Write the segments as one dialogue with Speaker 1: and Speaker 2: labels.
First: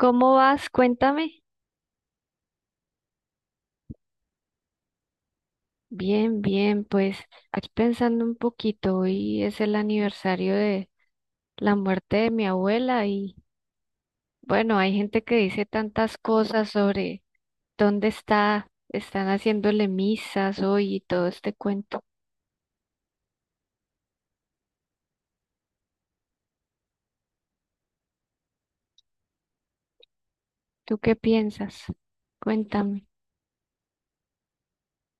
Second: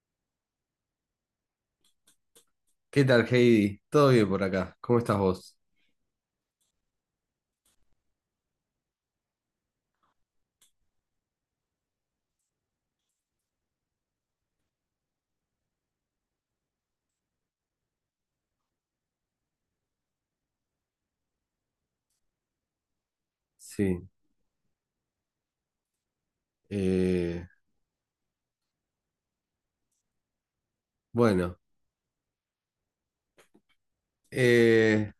Speaker 1: ¿Cómo vas? Cuéntame.
Speaker 2: ¿Qué tal, Heidi? ¿Todo bien por acá? ¿Cómo estás vos?
Speaker 1: Bien, bien, pues aquí pensando un poquito, hoy es el aniversario de la muerte de mi abuela y bueno, hay gente que dice tantas cosas sobre dónde está, están haciéndole misas hoy y todo este cuento.
Speaker 2: Sí. eh,
Speaker 1: ¿Tú qué
Speaker 2: bueno,
Speaker 1: piensas? Cuéntame.
Speaker 2: eh,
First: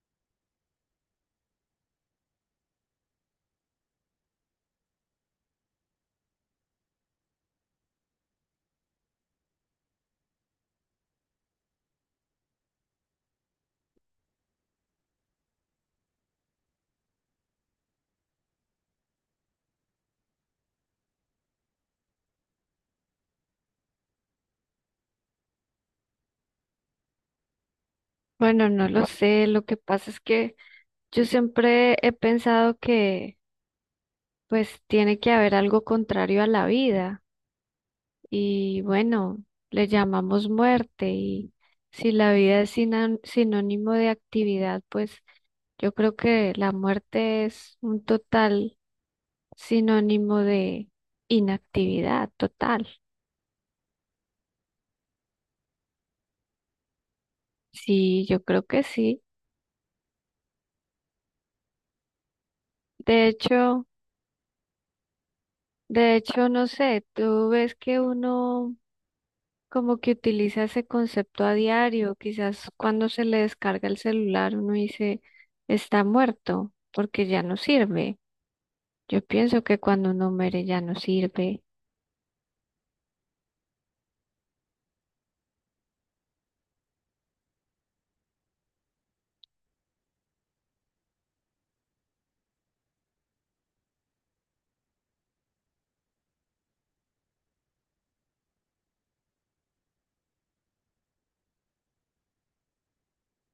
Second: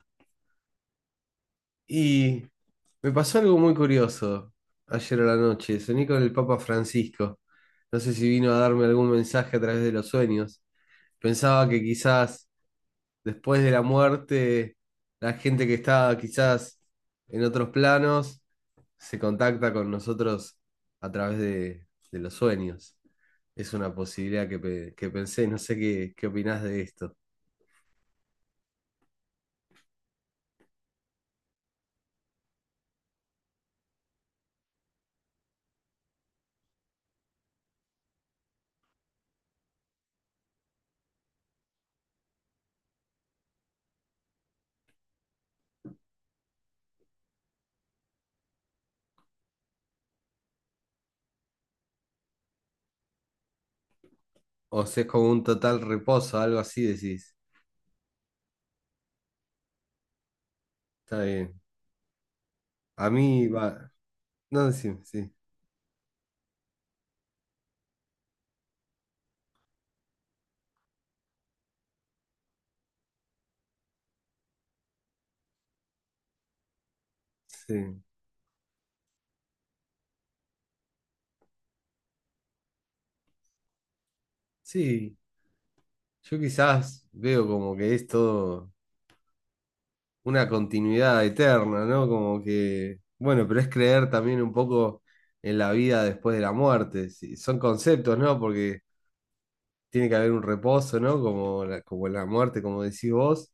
Speaker 2: y Me pasó algo muy curioso ayer a la noche. Soñé con el Papa Francisco. No sé si vino a darme algún mensaje a través de los sueños. Pensaba que quizás después de la muerte, la gente que está quizás en otros planos se contacta con nosotros a través de los sueños. Es una posibilidad que, que pensé, no sé qué, qué opinás de esto.
Speaker 1: Bueno, no lo sé, lo que pasa es que yo siempre he pensado que pues tiene que haber algo contrario a la vida. Y bueno, le llamamos muerte y si la vida es sinónimo de actividad, pues yo creo que la muerte es un total sinónimo de inactividad total.
Speaker 2: O si es como un total reposo, algo así decís.
Speaker 1: Sí, yo creo que sí.
Speaker 2: Está bien. A
Speaker 1: De
Speaker 2: mí
Speaker 1: hecho,
Speaker 2: va. No, decime, sí.
Speaker 1: de hecho, no sé, tú ves que uno como que utiliza ese concepto a diario, quizás cuando se le descarga el celular uno dice está muerto porque ya no
Speaker 2: Sí.
Speaker 1: sirve. Yo pienso que cuando uno muere ya no sirve.
Speaker 2: Sí. Yo quizás veo como que es todo una continuidad eterna, ¿no? Como que, bueno, pero es creer también un poco en la vida después de la muerte. Sí, son conceptos, ¿no? Porque tiene que haber un reposo, ¿no? Como la muerte, como decís vos,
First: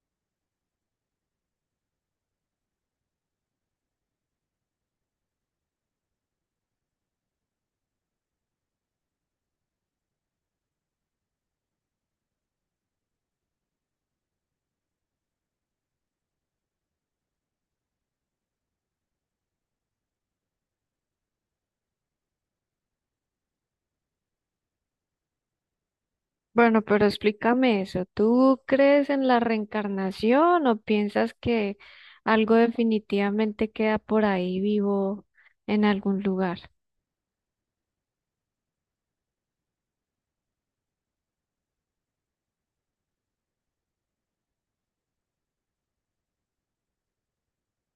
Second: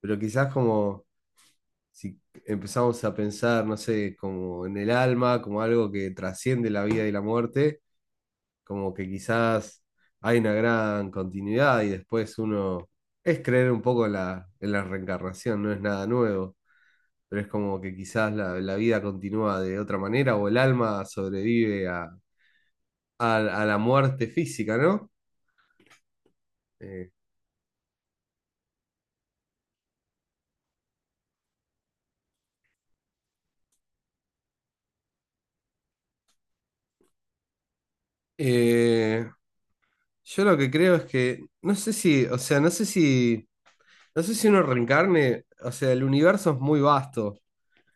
Speaker 2: pero quizás como si empezamos a pensar, no sé, como en el alma, como algo que trasciende la vida y la muerte, como que quizás hay una gran continuidad y después uno... Es creer un poco en la reencarnación, no es nada nuevo. Pero es como que quizás la, la vida continúa de otra manera o el alma sobrevive a, a la muerte física, ¿no?
Speaker 1: Bueno, pero
Speaker 2: Eh,
Speaker 1: explícame eso. ¿Tú crees en la reencarnación o piensas que algo definitivamente queda por ahí vivo en algún lugar?
Speaker 2: eh, yo lo que creo es que, no sé si, o sea, no sé si, no sé si uno reencarne, o sea, el universo es muy vasto,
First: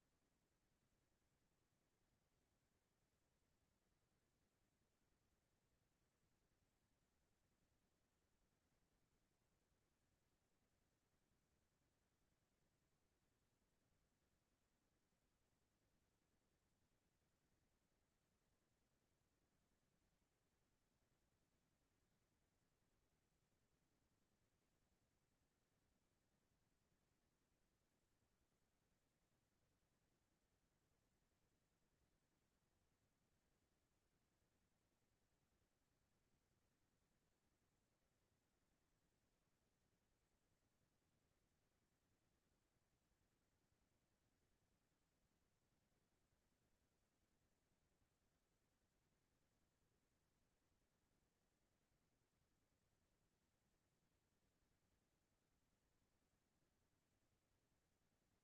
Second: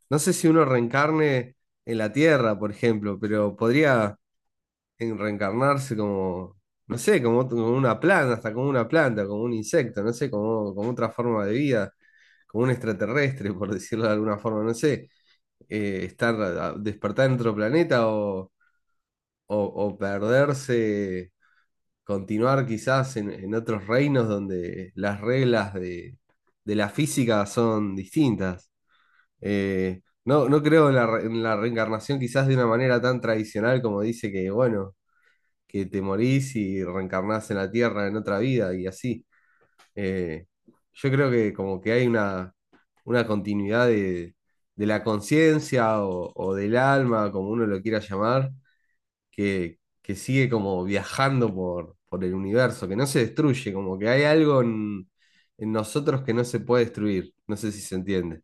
Speaker 2: no sé si uno reencarne en la Tierra, por ejemplo, pero podría reencarnarse como... No sé, como, como una planta, hasta como una planta, como un insecto, no sé, como, como otra forma de vida. Como un extraterrestre, por decirlo de alguna forma, no sé, estar, despertar en otro planeta o o perderse, continuar quizás en otros reinos donde las reglas de la física son distintas. No, no creo en la, en la reencarnación quizás de una manera tan tradicional como dice que, bueno, que te morís y reencarnás en la Tierra en otra vida y así. Eh, yo creo que como que hay una continuidad de la conciencia o del alma, como uno lo quiera llamar, que sigue como viajando por el universo, que no se destruye, como que hay algo en nosotros que no se puede destruir. No sé si se entiende.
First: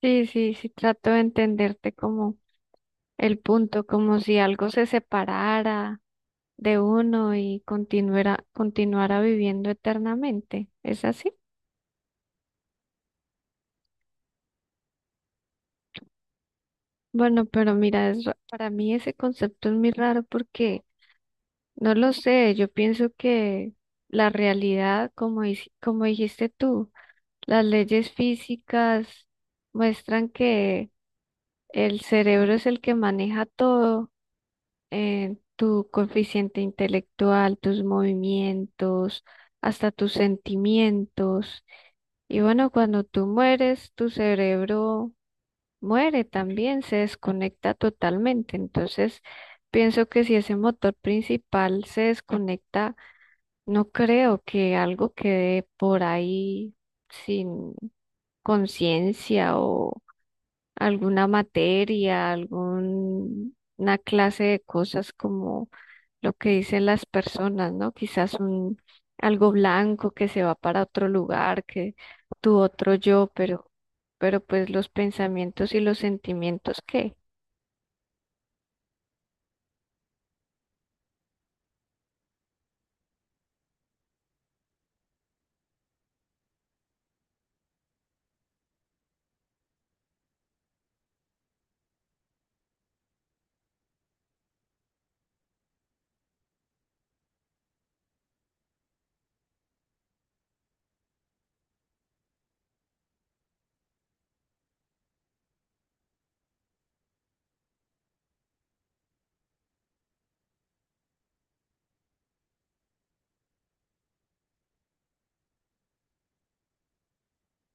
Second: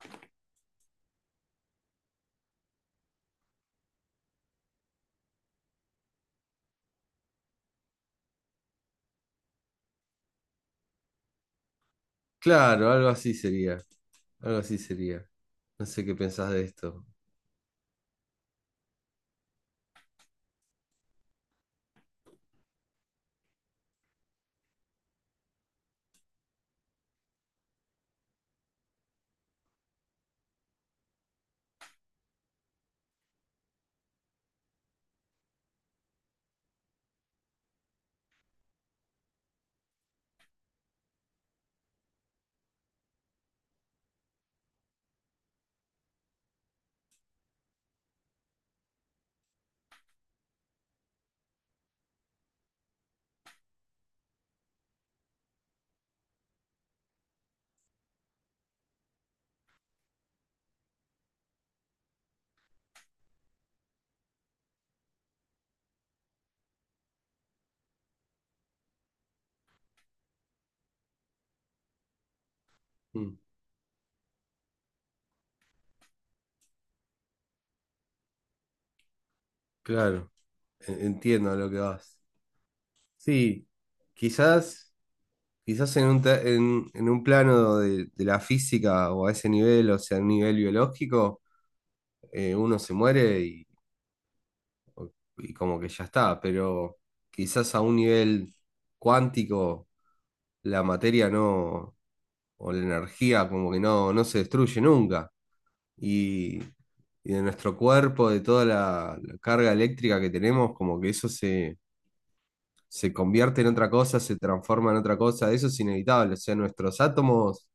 Speaker 1: Sí, sí, sí, trato de entenderte como el punto, como si algo se separara de uno y continuara, continuara viviendo eternamente. ¿Es así?
Speaker 2: Claro, algo así sería, algo así sería. No sé qué pensás de esto.
Speaker 1: Bueno, pero mira, es para mí ese concepto es muy raro porque no lo sé, yo pienso que la realidad, como, como dijiste tú, las leyes físicas muestran que el cerebro es el que maneja todo, tu coeficiente intelectual, tus movimientos, hasta tus sentimientos. Y bueno, cuando tú mueres, tu cerebro muere también, se desconecta totalmente. Entonces, pienso que si ese motor principal se desconecta, no creo que algo quede por ahí sin conciencia o alguna materia, alguna clase de cosas como lo que dicen las personas, ¿no? Quizás un algo blanco que se va para otro lugar, que tu otro yo,
Speaker 2: Mm,
Speaker 1: pero pues los pensamientos y los sentimientos, ¿qué?
Speaker 2: claro, entiendo a lo que vas. Sí, quizás... Quizás en un, en un plano de la física o a ese nivel, o sea, a un nivel biológico, uno se muere y como que ya está, pero quizás a un nivel cuántico la materia no, o la energía como que no, no se destruye nunca. Y, y de nuestro cuerpo, de toda la, la carga eléctrica que tenemos, como que eso se, se convierte en otra cosa, se transforma en otra cosa, eso es inevitable, o sea, nuestros átomos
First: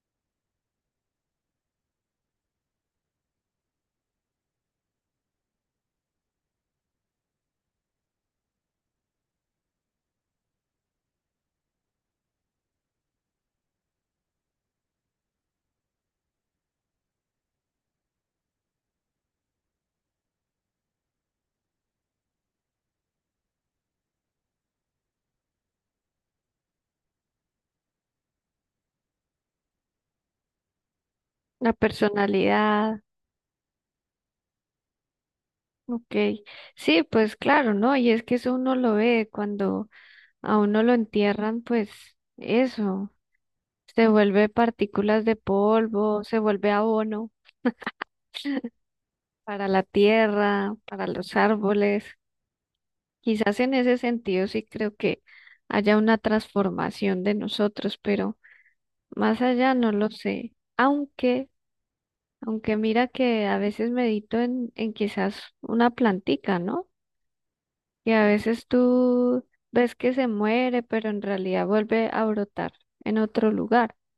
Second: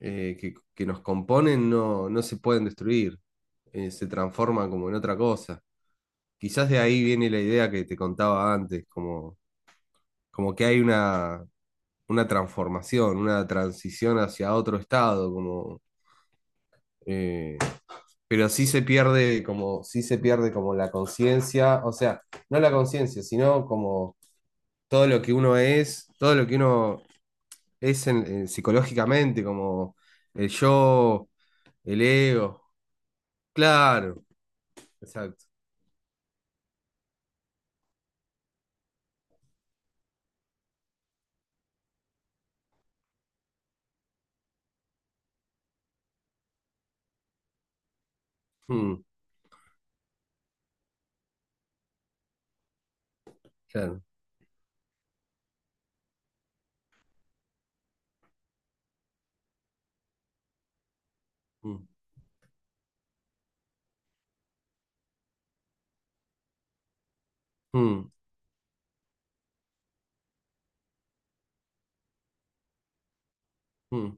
Speaker 2: que nos componen no, no se pueden destruir, se transforman como en otra cosa. Quizás de ahí viene la idea que te contaba antes, como, como que hay una transformación, una transición hacia otro estado, como, eh, pero sí se pierde como, sí se pierde como la conciencia, o sea, no la conciencia, sino como todo lo que uno es, todo lo que uno es psicológicamente, como el yo,
Speaker 1: La
Speaker 2: el ego.
Speaker 1: personalidad,
Speaker 2: Claro, exacto.
Speaker 1: ok. Sí, pues claro, ¿no? Y es que eso uno lo ve cuando a uno lo entierran, pues eso, se vuelve partículas de polvo, se vuelve abono
Speaker 2: Mm,
Speaker 1: para la tierra, para los árboles. Quizás en ese
Speaker 2: claro.
Speaker 1: sentido sí creo que haya una transformación de nosotros, pero más allá no lo sé. Aunque,
Speaker 2: Mm,
Speaker 1: aunque mira que a veces medito en quizás una plantica, ¿no? Y
Speaker 2: mm,
Speaker 1: a veces tú ves que se muere, pero en realidad vuelve a brotar en otro lugar.
Speaker 2: mm,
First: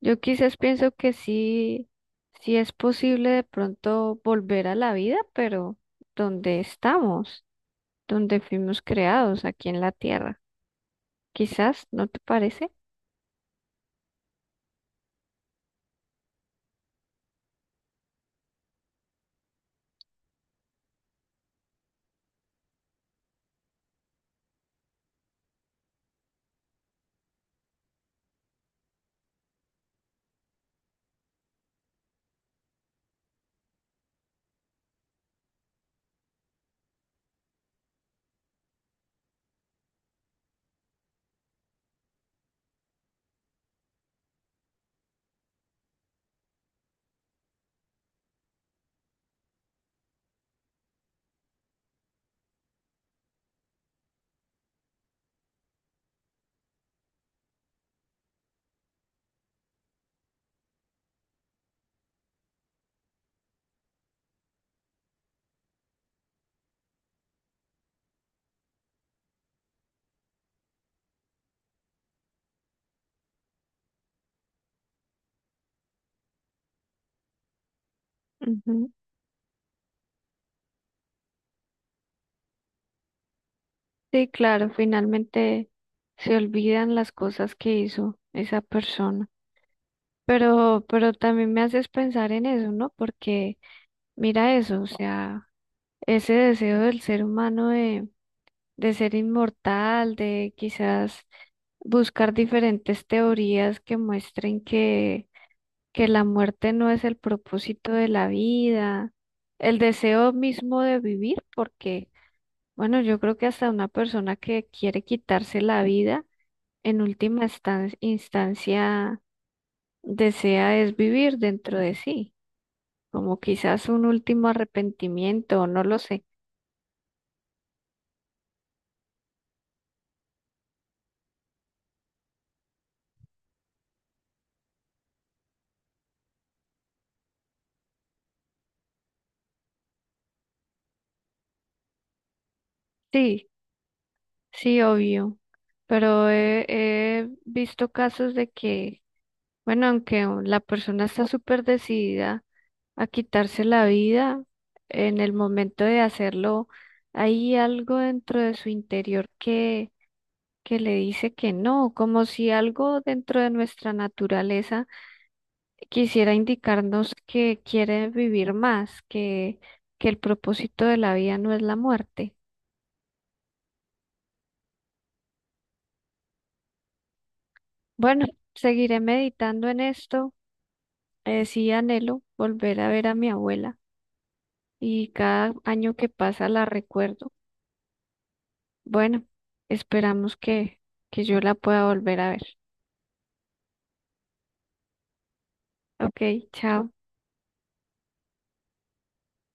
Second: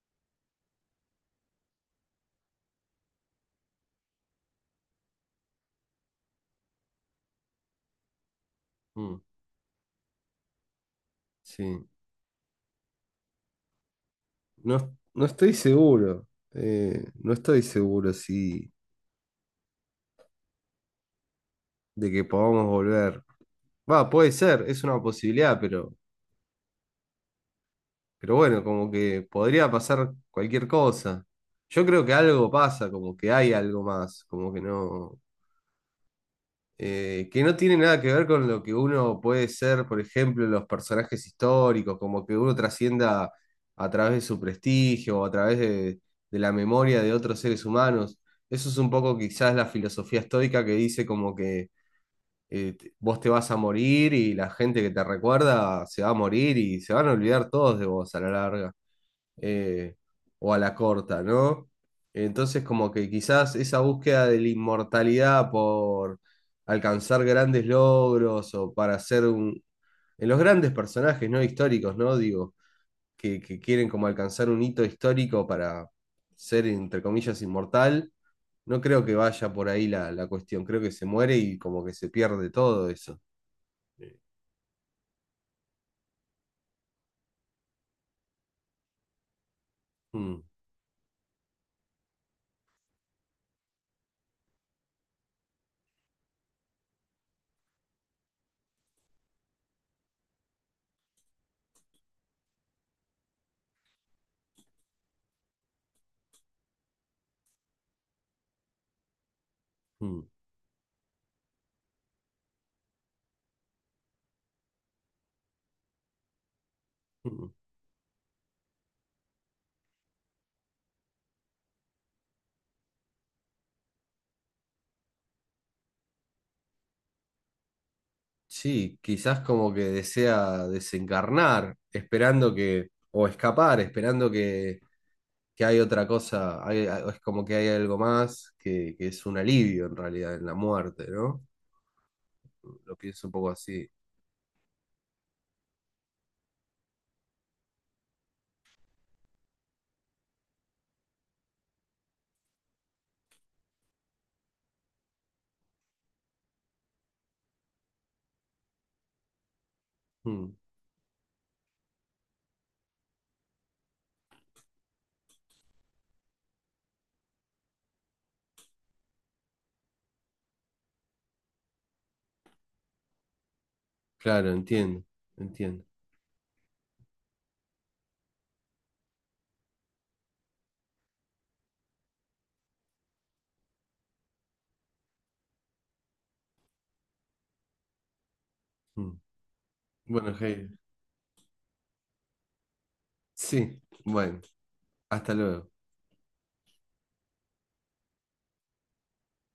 Speaker 1: Yo quizás pienso que sí, sí es posible de pronto volver a la vida, pero donde estamos, donde fuimos
Speaker 2: mm.
Speaker 1: creados, aquí en la tierra. Quizás,
Speaker 2: Sí.
Speaker 1: ¿no te parece?
Speaker 2: No, no estoy seguro. No estoy seguro si de que podamos volver. Va, puede ser, es una posibilidad, pero bueno, como que podría pasar cualquier cosa. Yo creo que algo pasa, como que hay algo más, como que no. Que no tiene nada que ver con lo que uno puede ser, por ejemplo, los personajes históricos, como que uno trascienda a través de su prestigio o a través de la memoria de otros seres humanos. Eso es un poco quizás la filosofía estoica que dice como que vos te vas a morir y la gente que te recuerda se va a morir y se van a olvidar todos de vos a la larga eh, o a la corta, ¿no? Entonces, como que quizás esa búsqueda de la inmortalidad por alcanzar grandes logros o para ser un... En los grandes personajes, ¿no? Históricos, ¿no? Digo, que quieren como alcanzar un hito histórico para ser, entre comillas, inmortal, no
Speaker 1: Ujú.
Speaker 2: creo que vaya por ahí la, la cuestión. Creo que se muere y como que se pierde todo eso.
Speaker 1: Sí, claro, finalmente se olvidan las cosas que hizo esa persona.
Speaker 2: Mm,
Speaker 1: Pero también me haces pensar en eso, ¿no? Porque mira eso, o sea, ese deseo del ser humano de ser inmortal, de quizás buscar diferentes teorías que muestren que la muerte no es el propósito de la vida, el
Speaker 2: mm,
Speaker 1: deseo mismo de vivir, porque, bueno, yo creo que hasta una persona que quiere quitarse la vida, en última
Speaker 2: mm.
Speaker 1: instancia, desea es vivir dentro de sí, como quizás un último arrepentimiento, no lo sé.
Speaker 2: Sí, quizás como que desea desencarnar, esperando que, o escapar, esperando que hay otra cosa, es como que hay algo más que es un alivio en realidad en la muerte, ¿no? Lo pienso un
Speaker 1: Sí,
Speaker 2: poco así.
Speaker 1: sí, obvio, pero he visto casos de que bueno, aunque la persona está súper decidida a quitarse la vida, en el momento de hacerlo, hay algo dentro de su interior
Speaker 2: Mm,
Speaker 1: que le dice que no, como si algo dentro de nuestra naturaleza quisiera indicarnos que quiere vivir más, que el propósito de la vida no es la muerte.
Speaker 2: claro, entiendo, entiendo.
Speaker 1: Bueno, seguiré meditando en esto. Sí anhelo volver a ver a mi abuela y cada año que pasa la recuerdo.
Speaker 2: Mm.
Speaker 1: Bueno,
Speaker 2: Bueno,
Speaker 1: esperamos
Speaker 2: Jair,
Speaker 1: que yo la pueda volver a ver.
Speaker 2: sí, bueno, hasta luego.
Speaker 1: Ok, chao.